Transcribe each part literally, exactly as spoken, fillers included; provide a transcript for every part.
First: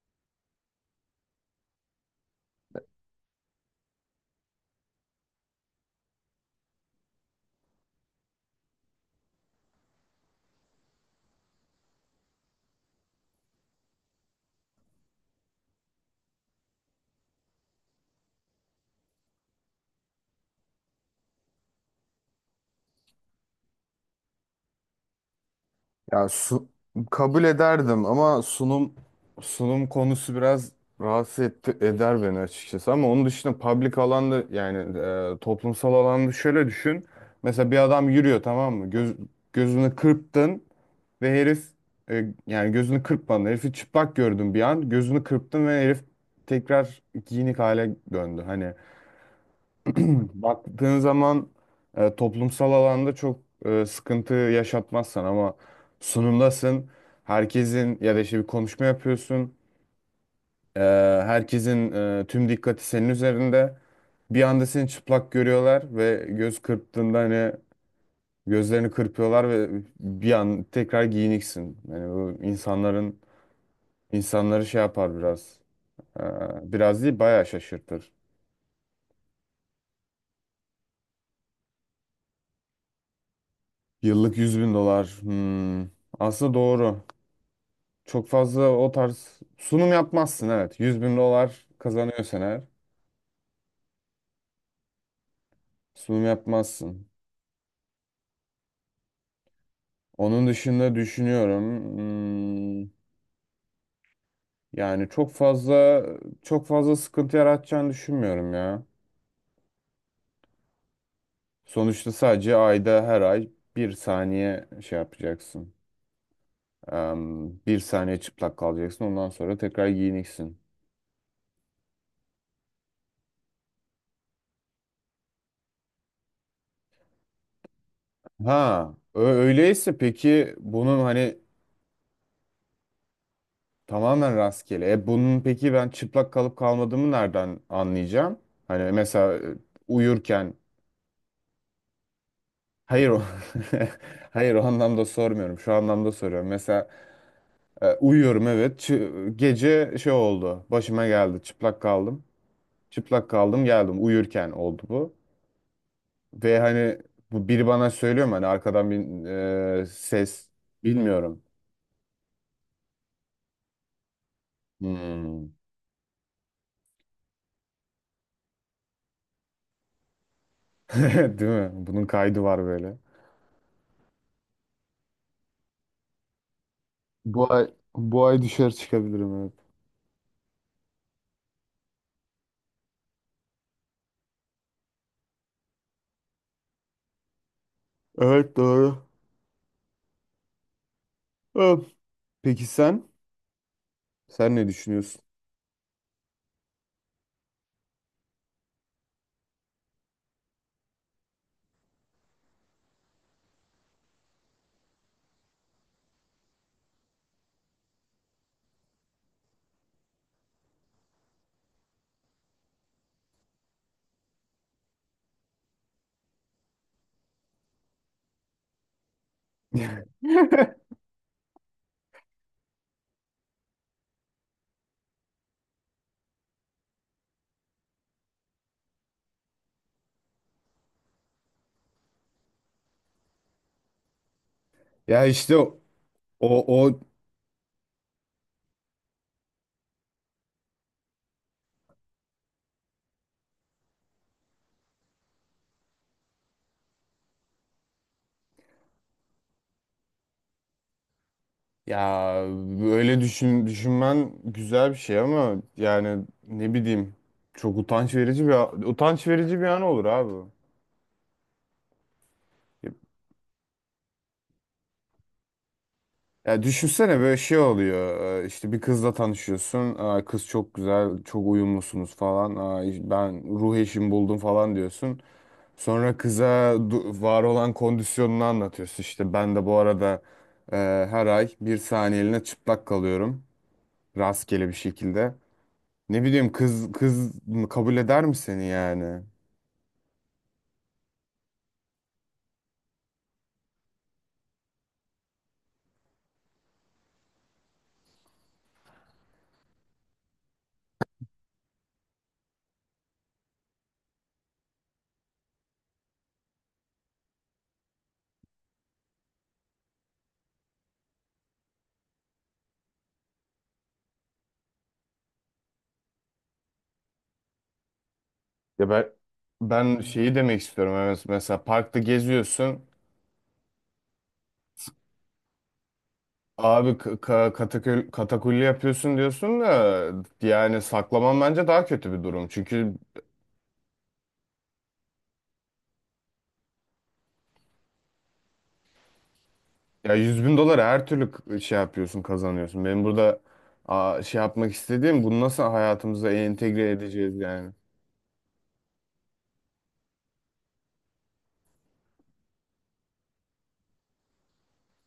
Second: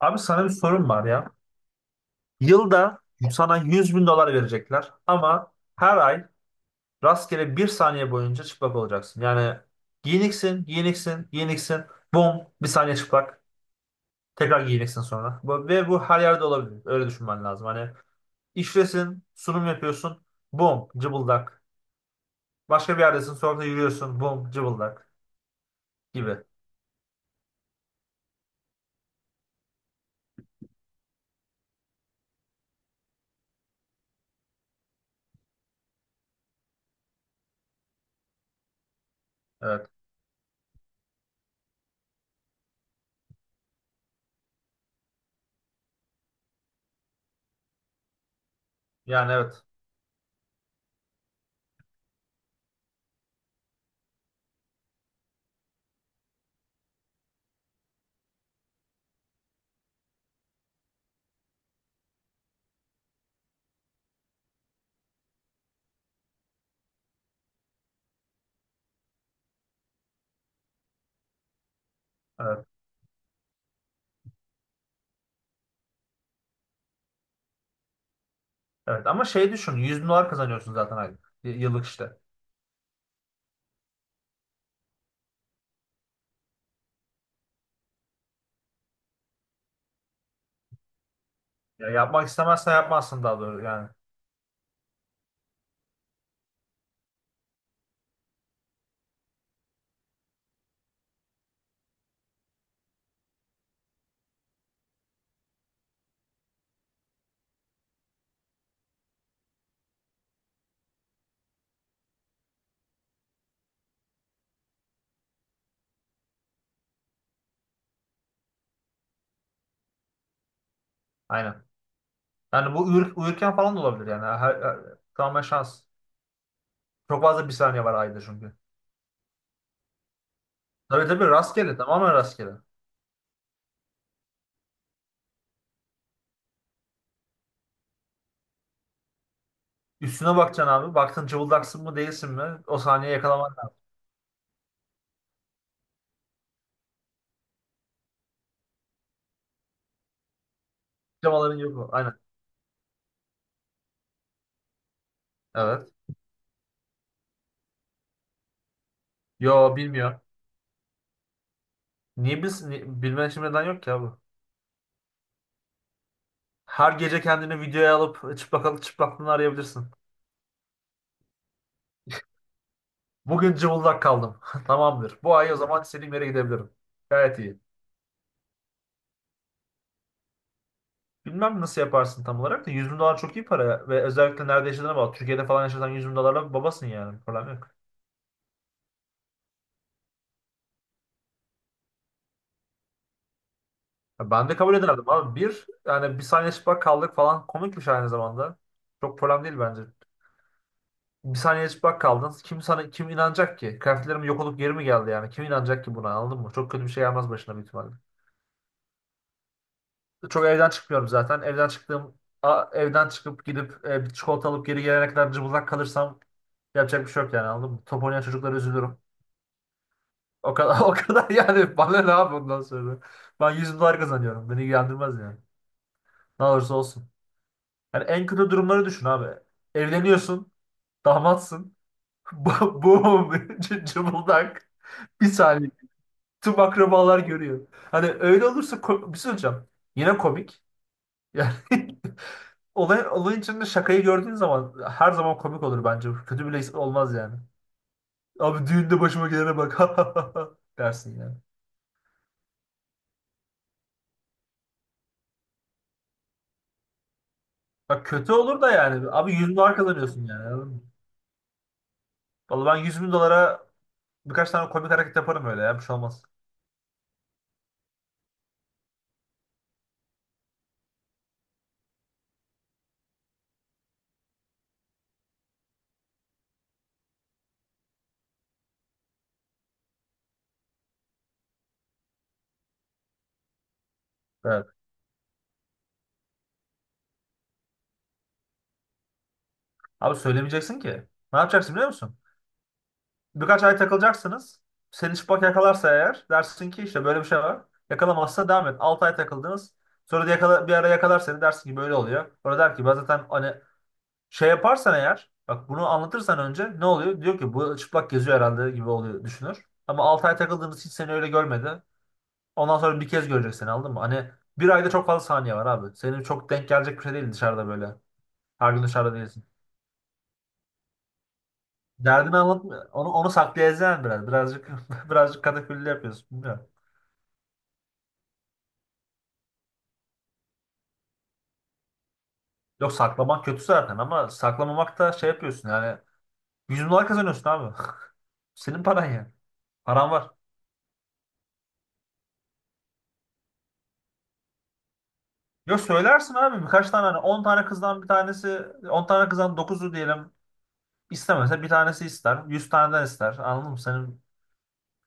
Abi sana bir sorum var ya. Yılda sana yüz bin dolar verecekler ama her ay rastgele bir saniye boyunca çıplak olacaksın. Yani giyiniksin, giyiniksin, giyiniksin. Bum, bir saniye çıplak. Tekrar giyiniksin sonra. Bu- Ve bu her yerde olabilir. Öyle düşünmen lazım. Hani işlesin, sunum yapıyorsun. Bum, cıbıldak. Başka bir yerdesin, sokakta yürüyorsun. Bum, cıbıldak Ya gibi. su, kabul ederdim ama sunum sunum konusu biraz rahatsız etti, eder beni açıkçası. Ama onun dışında public alanda yani e, toplumsal alanda şöyle düşün. Mesela bir adam yürüyor, tamam mı? Göz, Evet. Gözünü kırptın ve herif, e, yani gözünü kırpmadın. Herifi çıplak gördün bir an. Gözünü kırptın ve herif tekrar giyinik hale döndü. Hani Yani evet. Baktığın zaman e, toplumsal alanda çok e, sıkıntı yaşatmazsan ama sunumdasın. Herkesin ya da işte bir konuşma yapıyorsun. E, Herkesin e, tüm dikkati senin üzerinde. Bir anda seni çıplak görüyorlar ve göz kırptığında, hani, gözlerini kırpıyorlar ve bir an tekrar giyiniksin. Yani bu Evet. insanların insanları şey yapar biraz. E, Biraz değil, bayağı şaşırtır. Evet. Ama şey düşün. yüz bin dolar kazanıyorsun zaten aylık. Y- Yıllık işte. Yıllık yüz bin dolar. Hmm, aslında doğru. Çok fazla o tarz sunum yapmazsın, evet. Yüz bin dolar Ya yapmak kazanıyorsan eğer istemezsen yapmazsın daha doğru yani. sunum yapmazsın. Onun dışında düşünüyorum. Hmm, yani çok fazla çok fazla sıkıntı yaratacağını düşünmüyorum ya. Sonuçta sadece ayda her ay bir saniye şey yapacaksın. Em, bir saniye çıplak kalacaksın. Ondan sonra tekrar giyineceksin. Aynen. Yani bu uyur, uyurken falan da olabilir yani. Her, her- tamamen şans. Çok fazla bir saniye var ayda çünkü. Ha, ö- öyleyse peki bunun Tabii tabii hani. rastgele tamamen rastgele. Tamamen rastgele. E, bunun peki ben çıplak kalıp kalmadığımı nereden anlayacağım? Hani mesela, e, Üstüne uyurken bakacaksın abi. Baktın cıvıldaksın mı değilsin mi? O hayır saniye o yakalaman lazım. hayır, o anlamda sormuyorum. Şu anlamda soruyorum. Mesela, e, uyuyorum, evet. Çı- gece şey oldu. Başıma geldi. Camaların yok Çıplak o. Aynen. kaldım. Çıplak kaldım, geldim. Uyurken oldu bu. Evet. Ve hani bu, biri bana söylüyor mu? Hani arkadan bir, Yo e, bilmiyor. ses. Bilmiyorum. Niye bilsin? Ni- Bilmen için neden yok ki abi? Hmm. Her gece kendini videoya alıp çıplak çıplaklığını arayabilirsin. Değil mi? Bunun kaydı var böyle. Bugün cıvıldak kaldım. Tamamdır. Bu ay o zaman istediğim yere gidebilirim. Gayet Bu iyi. ay bu ay düşer, çıkabilirim, evet. Bilmem nasıl yaparsın tam olarak da yüz bin dolar çok iyi para ve özellikle nerede yaşadığına bağlı. Türkiye'de falan yaşasan yüz bin dolarla babasın yani. Problem yok. Evet, doğru. Öf. Peki sen? Ya ben Sen de ne kabul ederdim düşünüyorsun? abi. Bir yani bir saniye çıplak kaldık falan komikmiş aynı zamanda. Çok problem değil bence. Bir saniye çıplak kaldın. Kim sana kim inanacak ki? Kıyafetlerim yok olup geri mi geldi yani? Kim inanacak ki buna anladın mı? Çok kötü bir şey gelmez başına büyük ihtimalle. Çok evden çıkmıyorum zaten. Evden çıktığım a- evden çıkıp gidip e, bir çikolata alıp geri gelene kadar cıbıldak kalırsam yapacak bir şey yok yani anladın mı? Top oynayan çocuklara üzülürüm. O kadar o kadar yani bana ne abi ondan sonra. Ben yüz dolar kazanıyorum. Beni ilgilendirmez yani. Ne olursa olsun. Yani en kötü durumları düşün abi. Evleniyorsun. Damatsın. Bu- Boom. c- Cıbıldak. Bir Ya işte saniye. o Tüm o akrabalar görüyor. Hani öyle olursa ko- bir şey söyleyeceğim. Yine komik. Yani olay, olayın içinde şakayı gördüğün zaman her zaman komik olur bence. Kötü bile olmaz yani. Abi düğünde başıma gelene bak dersin yani. ya öyle düşün düşünmen güzel bir şey ama yani ne bileyim, çok Bak utanç kötü verici bir olur da yani. utanç Abi yüz verici bir dolar an olur, kazanıyorsun abi. yani. Anladın mı? Vallahi ben yüz bin dolara birkaç tane komik hareket yaparım öyle ya. Bir şey olmaz. Ya düşünsene, böyle şey oluyor. e, işte bir kızla tanışıyorsun. Aa, Kız çok güzel, çok uyumlusunuz falan. Aa, ben ruh eşimi buldum falan diyorsun. Sonra kıza du- var olan kondisyonunu anlatıyorsun. İşte ben de bu arada, e, her ay bir saniyeliğine çıplak kalıyorum. Evet. Rastgele bir şekilde. Ne bileyim, kız kız mı- kabul eder mi seni yani? Abi söylemeyeceksin ki. Ne yapacaksın biliyor musun? Birkaç ay takılacaksınız. Seni çıplak yakalarsa eğer dersin ki işte böyle bir şey var. Yakalamazsa devam et. altı ay takıldınız. Sonra da yakala, bir ara yakalar seni dersin ki böyle oluyor. Sonra der ki ben zaten hani şey yaparsan eğer bak bunu anlatırsan önce ne oluyor? Diyor ki bu çıplak geziyor herhalde gibi oluyor düşünür. Ama altı ay takıldığınız hiç seni öyle görmedi. Ondan sonra bir kez görecek seni anladın mı? Hani bir ayda çok fazla saniye var abi. Senin çok denk gelecek bir şey değil dışarıda böyle. Her gün Ya, ben dışarıda değilsin. ben şeyi demek istiyorum. Evet, mesela parkta Derdini anlatma. geziyorsun. Onu, onu saklayacaksın biraz. Birazcık birazcık katakulli yapıyorsun. Bilmiyorum. Abi, k- ka- katakül- katakulli yapıyorsun diyorsun da, yani saklamam bence daha kötü bir durum. Yok Çünkü... saklamak kötü zaten ama saklamamak da şey yapıyorsun yani. yüz dolar kazanıyorsun abi. Senin paran yani. Paran Ya, var. yüz bin dolara her türlü k- şey yapıyorsun, kazanıyorsun. Benim burada, aa, şey yapmak istediğim, bunu nasıl Yok hayatımıza söylersin abi entegre birkaç tane hani edeceğiz on tane yani. kızdan bir tanesi on tane kızdan dokuzu diyelim istemese bir tanesi ister. Yüz taneden ister. Anladın mı? Senin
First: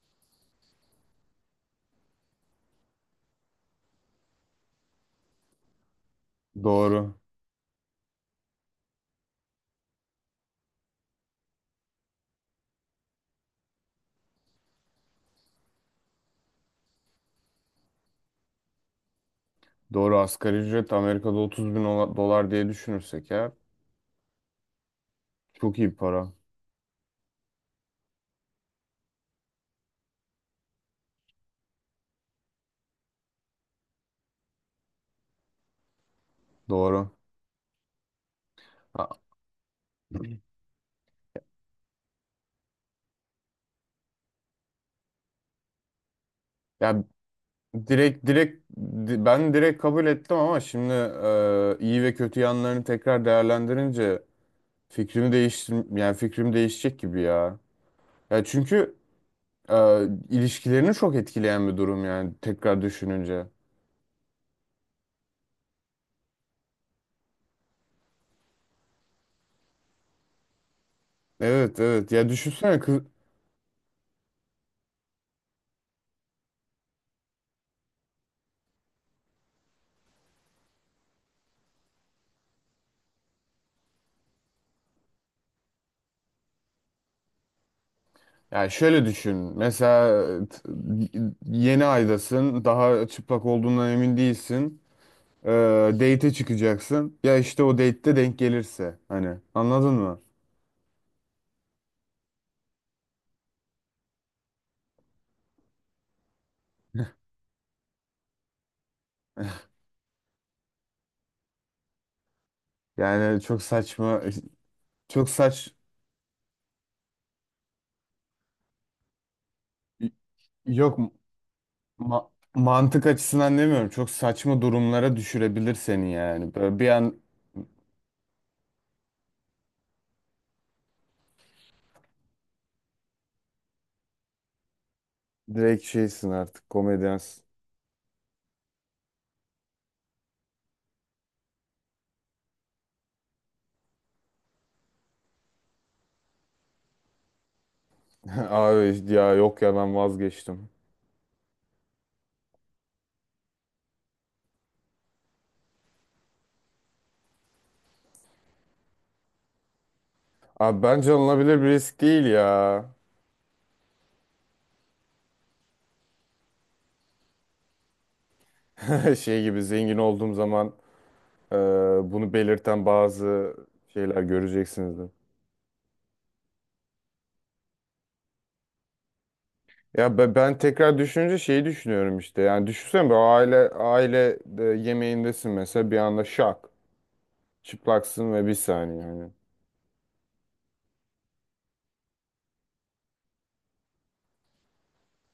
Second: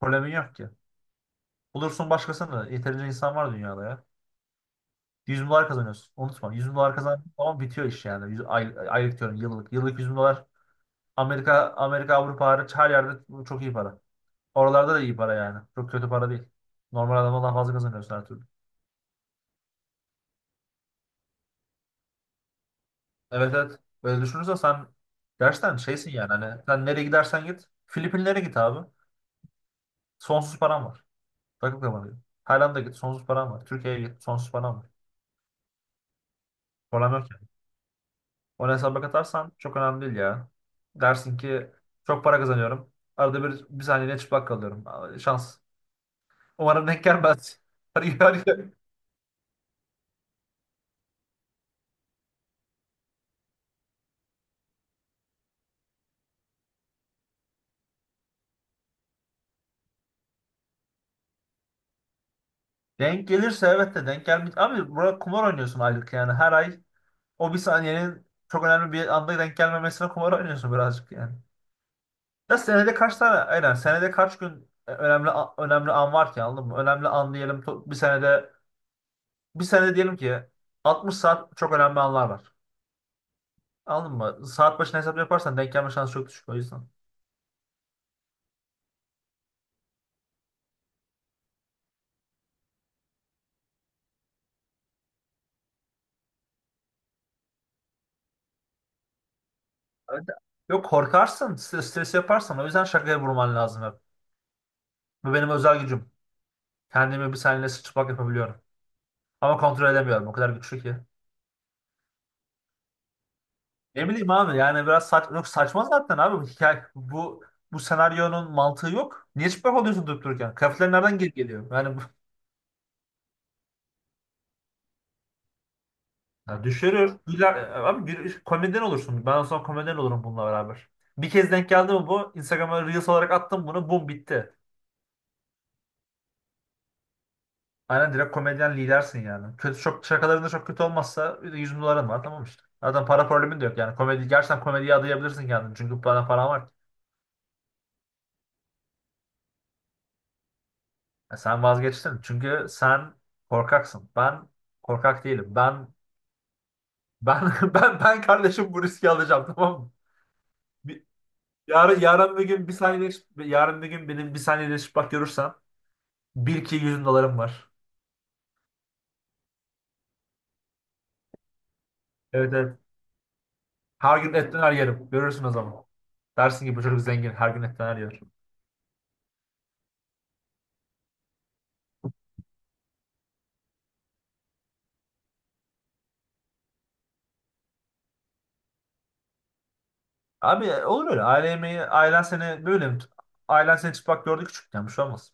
problemin yok ki. Bulursun başkasını. Yeterince insan var dünyada ya. Yüz bin dolar kazanıyorsun. Unutma. Yüz bin dolar Doğru. kazandığın zaman bitiyor iş yani. Yüz- ay, aylık diyorum yıllık. Yıllık yüz bin dolar. Amerika, Amerika, Avrupa hariç her yerde çok iyi para. Oralarda da iyi para yani. Çok kötü para değil. Normal adamdan daha fazla kazanıyorsun her türlü. Doğru, asgari ücret Amerika'da otuz bin ola- dolar diye düşünürsek ya. Evet evet. Böyle düşünürsen sen Çok gerçekten iyi bir şeysin yani. para. Hani sen nereye gidersen git. Filipinlere git abi. Sonsuz paran var. Takıp kapanıyor. Tayland'a git. Sonsuz paran var. Türkiye'ye git. Sonsuz paran var. Doğru. Problem yok yani. Onu hesaba Ha. katarsan çok önemli değil ya. Dersin ki çok para kazanıyorum. Arada bir, bir saniyede çıplak kalıyorum. Aa, şans. Umarım Ya, denk gelmez. direkt Yani direkt di- ben direkt kabul ettim ama şimdi, e, iyi ve kötü yanlarını tekrar değerlendirince, fikrimi değiştir yani fikrim değişecek gibi ya. Ya çünkü... Ee, ilişkilerini çok etkileyen bir durum yani, tekrar denk düşününce. gelirse evet de denk gelmez. Abi burada kumar oynuyorsun aylık yani. Her ay o bir saniyenin çok önemli bir anda denk gelmemesine kumar oynuyorsun birazcık yani. Evet, evet, ya Ya düşünsene senede kız, kaç tane aynen senede kaç gün e, önemli a- önemli an var ki anladın mı? Önemli an diyelim to- bir senede bir senede diyelim ki altmış saat çok önemli anlar var. Anladın mı? Saat başına hesap yaparsan denk gelme şansı çok düşük o yüzden. ya şöyle düşün. Mesela t- yeni aydasın, daha çıplak olduğundan emin değilsin, ee, date'e çıkacaksın, ya işte o date'te denk gelirse, hani, anladın mı? Evet. Yok korkarsın, stres, stres yaparsan o yüzden şakaya vurman lazım hep. Bu benim özel gücüm. Kendimi bir saniye sıçrapak yapabiliyorum. Ama kontrol edemiyorum o kadar güçlü ki. Yani çok Ne saçma, bileyim abi yani biraz saç, çok yok saç saçma zaten abi bu hikaye. Bu bu senaryonun mantığı yok. Niye çıplak oluyorsun durup dururken? Kıyafetler yok, nereden geri geliyor? Yani bu, ma- mantık açısından demiyorum, çok saçma durumlara düşürebilir seni yani. ya Böyle bir düşürür. an... Güler, abi gü- komedyen olursun. Ben o zaman komedyen olurum bununla beraber. Bir kez denk geldi mi bu? Instagram'a Reels olarak attım bunu. Bum bitti. Direkt şeysin artık, komedyansın. Aynen direkt komedyen lidersin yani. Kötü çok şakalarında çok kötü olmazsa yüz de bin doların var tamam işte. Zaten para problemin de yok yani. Komedi gerçekten komediye adayabilirsin kendini. Çünkü bana paran var ki. Abi ya, yok ya, ben vazgeçtim. Ya sen vazgeçtin. Çünkü sen korkaksın. Ben korkak değilim. Ben ben ben ben kardeşim bu riski alacağım tamam mı? Abi, Bir, bence alınabilir bir yarın risk değil yarın bir gün bir ya. saniye yarın bir gün benim bir saniye bak görürsen bil ki yüz bin dolarım var. Şey gibi, zengin olduğum zaman, e, bunu Evet evet. belirten bazı Her şeyler gün et döner göreceksiniz. yerim. Görürsün o zaman. Dersin ki bu çocuk zengin. Her gün et döner yer. Ya, be- ben, tekrar düşününce, şeyi düşünüyorum işte. Yani düşünsene, bir aile aile de yemeğindesin mesela, bir anda şak, çıplaksın ve bir saniye, hani. Abi e, olur öyle. ailemeyi ailen seni böyle mi? tut- Ailen seni çıplak gördü küçükken. Bir şey olmaz.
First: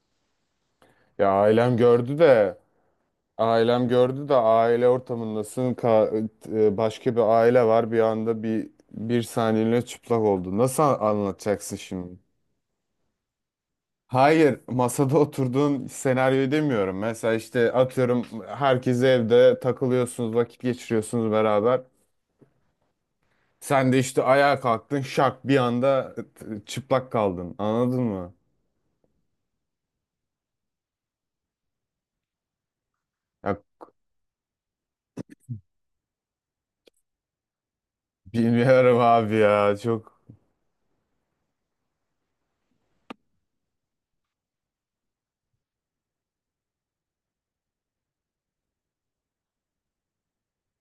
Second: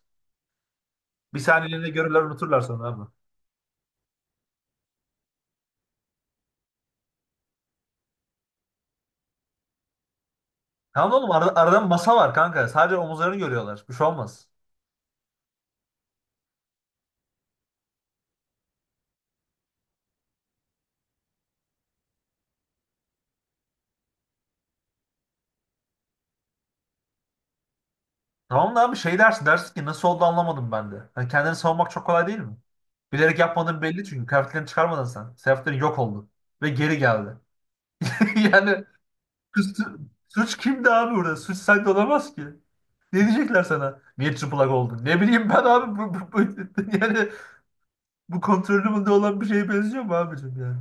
Ya Bir ailem saniyeliğine gördü görürler de... unuturlar sonra abi. Ailem gördü de aile ortamındasın. Ka- e, başka bir aile var. Bir anda bir bir saniyeliğine çıplak oldu. Nasıl Tamam oğlum arada, anlatacaksın arada masa şimdi? var kanka. Sadece omuzlarını görüyorlar. Bir şey olmaz. Hayır, masada oturduğun senaryoyu demiyorum. Mesela işte atıyorum, herkes evde takılıyorsunuz, vakit geçiriyorsunuz beraber. Sen de işte ayağa kalktın, şak, bir anda t- çıplak kaldın. Anladın mı? Tamam da abi şey dersin. Dersin ki nasıl oldu anlamadım ben de. Hani kendini savunmak çok kolay değil mi? Bilerek Ya yapmadığın belli çünkü. Kıyafetlerini çıkarmadın sen. Kıyafetlerin yok oldu. Ve geri geldi. Yani bilmiyorum abi ya. su- Çok suç kimdi abi burada? Suç sende olamaz ki. Ne diyecekler sana? Niye çıplak oldun? Ne bileyim ben abi. Bu- bu- bu- yani bu kontrolümde olan bir şeye benziyor mu abicim yani?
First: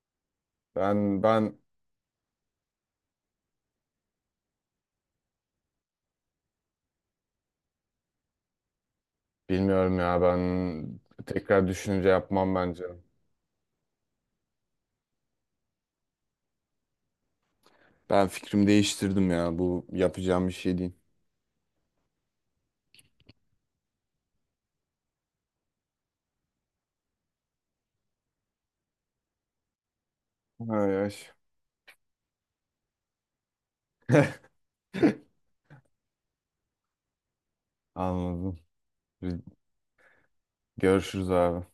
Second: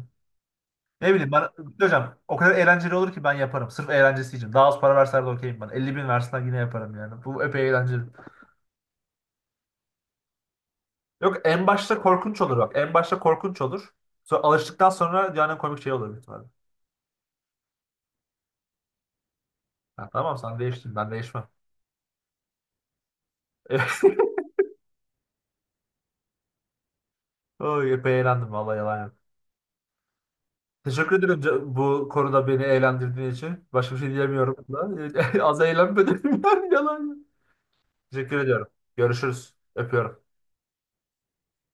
Ne ben bileyim bana, ben hocam o kadar eğlenceli olur ki ben yaparım. Sırf eğlencesi için. Daha az para verseler de okeyim ben. Elli bin versen yine yaparım yani. Bu epey eğlenceli. bilmiyorum ya. Ben Yok tekrar en başta düşünce korkunç yapmam olur bak. bence. En başta korkunç olur. Sonra alıştıktan sonra yani komik şey olur büyük ihtimalle. Ben fikrimi değiştirdim ya. Bu Ha, tamam yapacağım bir sen şey değil. değiştin ben değişmem. Oy epey eğlendim vallahi yalan yok. Ay, ay. Teşekkür ederim ca- bu konuda beni eğlendirdiğin için. Başka bir şey diyemiyorum da. Az eğlenmedim yani yalan yok. Teşekkür Anladım. ediyorum. Görüşürüz. Öpüyorum. Görüşürüz abi.